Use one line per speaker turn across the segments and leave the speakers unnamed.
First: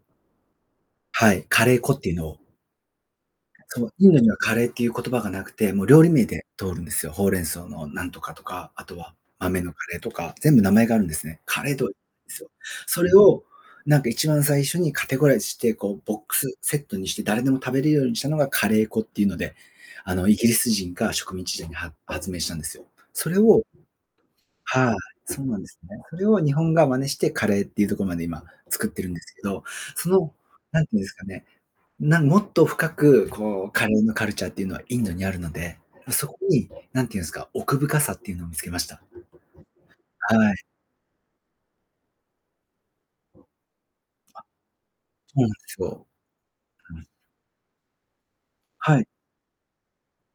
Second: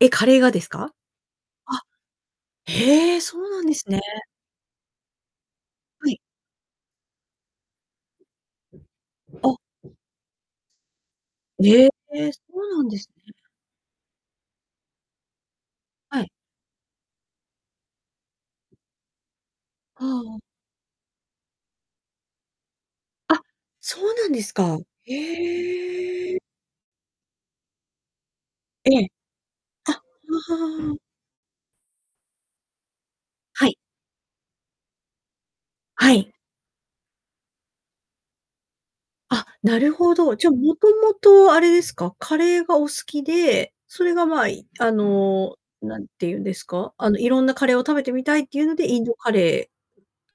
え、カレーがですか？
はい、カレー
あ、
粉っていうのを
へえ、そうなんで
そ
す
う、
ね。
インドにはカレーっていう言葉がなくて、もう料
は
理
い。
名で通るんですよ。ほうれん草のなんとかとか、あとは、
お。
豆のカレーとか、全部名前があるんですね。カレー
へ
とで
え、そ
すよ。
うなんで
そ
す
れ
ね。
を、なんか一番最初にカテゴライズして、こうボッ
はい。
クスセットにして、誰でも食べれるようにしたのがカレー粉っていうので、
は
あの、イ
あ。
ギリス人が植民地時代に、は発明したんですよ。それ
あ。
を、
そうなんです
[unintelligible]
か。
はあ、そうなんですね。それ
へ
を
え。
日本が真似してカレーっていうとこまで今、作っ
え
て
え。
るんですけど、
あ。は
その、なんてい
あ。
うんですかね、なんもっと深く、こ
は
う、
い。
カレーのカルチャーっていうのはインドにあるので、
は
そ
い。
こに、何ていうんっすか、奥深さっていうのを見つけました。
あ、なるほど、じゃあ、
はい。
もともとあれですか、カレーがお好きで、それが、ま
あ。
あ、あ
そうなんで
の、
す
何
よ。
て言うんです
う
か、
ん。
あの、色んなカレーを食べてみたいっていうので、
は
イン
い。
ドカレ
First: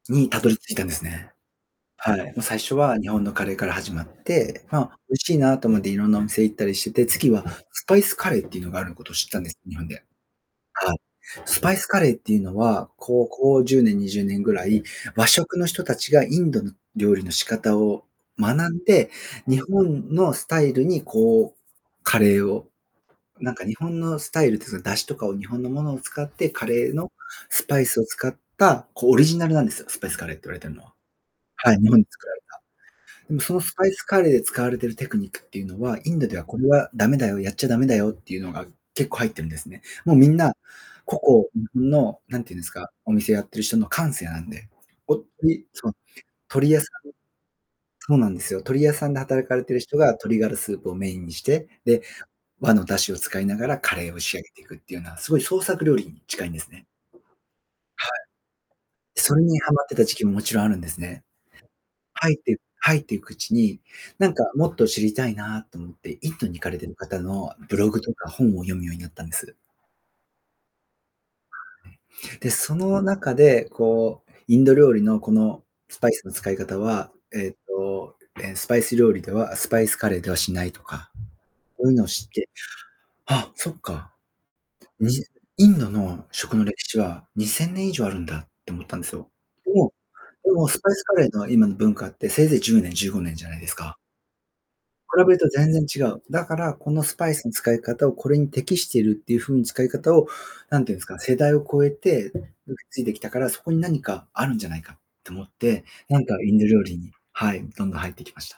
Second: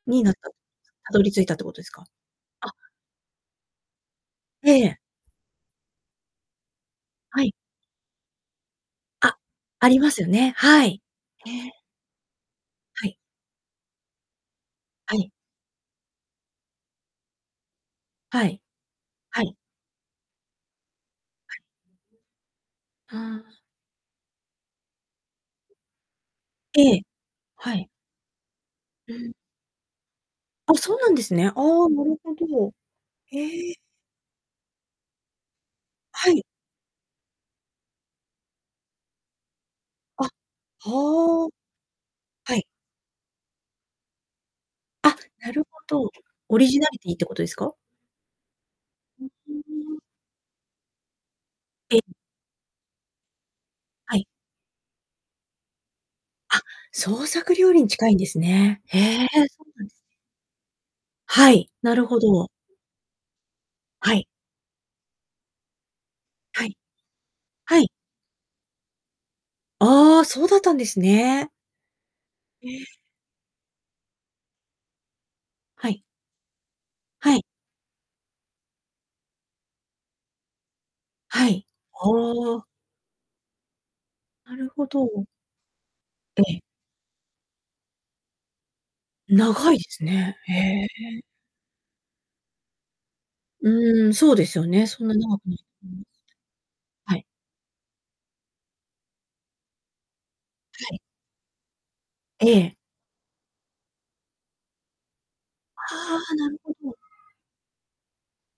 ーに
に、
なっ
たど
た、
り着いたんです
たど
ね。
り着いたってことですか、
はい。ま、最
あ。
初は日本のカレーから始まって、
え
ま、
え。
美味しいなと思っていろんなお店行ったりしてて、次
は
は
い。
スパイスカレーっていうのがあることを知っ
あ。
たんです、日本
あり
で。
ますよねは
はい。
い。
スパイ
え。
スカレーっていうのは、
はい。
ここ10年、20年ぐらい、
は
和
い。
食の人たちがインドの料理の仕方を
はい。
学んで、
はい。
日本のスタイルにこ
はい。
う、カレーを、
あ
なん
あ。
か日本のスタイルってそういう、出汁とかを日本のものを使ってカ
え
レー
え、
のス
は
パイ
い。
スを使った、こう、
う
オリ
ん。
ジナルなんですよ、スパイスカレーって言われてる
あ、
のは。
そうなんですね。あ
はい、日
あ、
本
な
で
る
作
ほ
られた。
ど。
でもその
へ
ス
え。
パイスカレーで使われているテクニックっていうのは、インド
は
で
い。
はこれは駄目だよ、やっちゃ駄目だよっていうのが、結構入ってるんですね。もう、
あ。
みんな
は
個
あ。
々の、なんてい
は
うん
い。
ですか、お店やってる人の感性なんで。
あ、
ほんと
なる
に、
ほ
その、
ど。オリ
鳥
ジ
屋さ
ナリテ
ん
ィってことですか？
そうなんですよ、鳥屋さんで
ふ
働
ふ
かれている
ー
人
ん。
が鶏がらスープをメインにして、
え。
で、和の出汁を使いながらカレー
は
を
い。
仕上げていくっていうのは、すごい創作料理に近いんで
あ、
すね。
創作料理に
は
近いんですね。へ
い。
え、
それに
そ
ハ
うな
マっ
んで
て
す
た
ね。
時期ももちろんあるんですね。
はい、なるほ
入っ
ど。
て入っていくうちに、
はい。
なんかもっと知りたいなと思ってインドに行
は
かれ
い。
てる方のブ
はい。
ログとか本を読むようになったんです。
ああ、そうだったんですね。
で、
え
そ
え。
の中で、こう、インド料理のこの
は
ス
い。
パイスの使い方は、
はい。
えっと、ええ、スパイス料理ではスパイスカレーではしないとか、
はい。
そういうのを
ほ
知って、
お。
あ、そっか。
なるほ
に
ど。
インドの
え
食
え。
の歴史は2000年以上あるんだって思ったんですよ。
長
で
いで
も
すね。
で
へ
もスパイスカ
え。
レーの今の文化ってせいぜい10年、15年じゃないですか。
うん、そうですよね、そんな
比べ
長
る
く
と全然違
[unintelligible]
う。だから、この
は
ス
い。
パイスの使い方をこれに適しているっていう風な使い方を、何て
は
言うん
い。
ですか、世代を超えて受
え
け
え。
継いできたから、そこに何かあるんじゃないかと思っ
あ
て、なん
あ、
か
な
イ
る
ンド
ほ
料理
ど。
に、はい、どんどん入ってきました。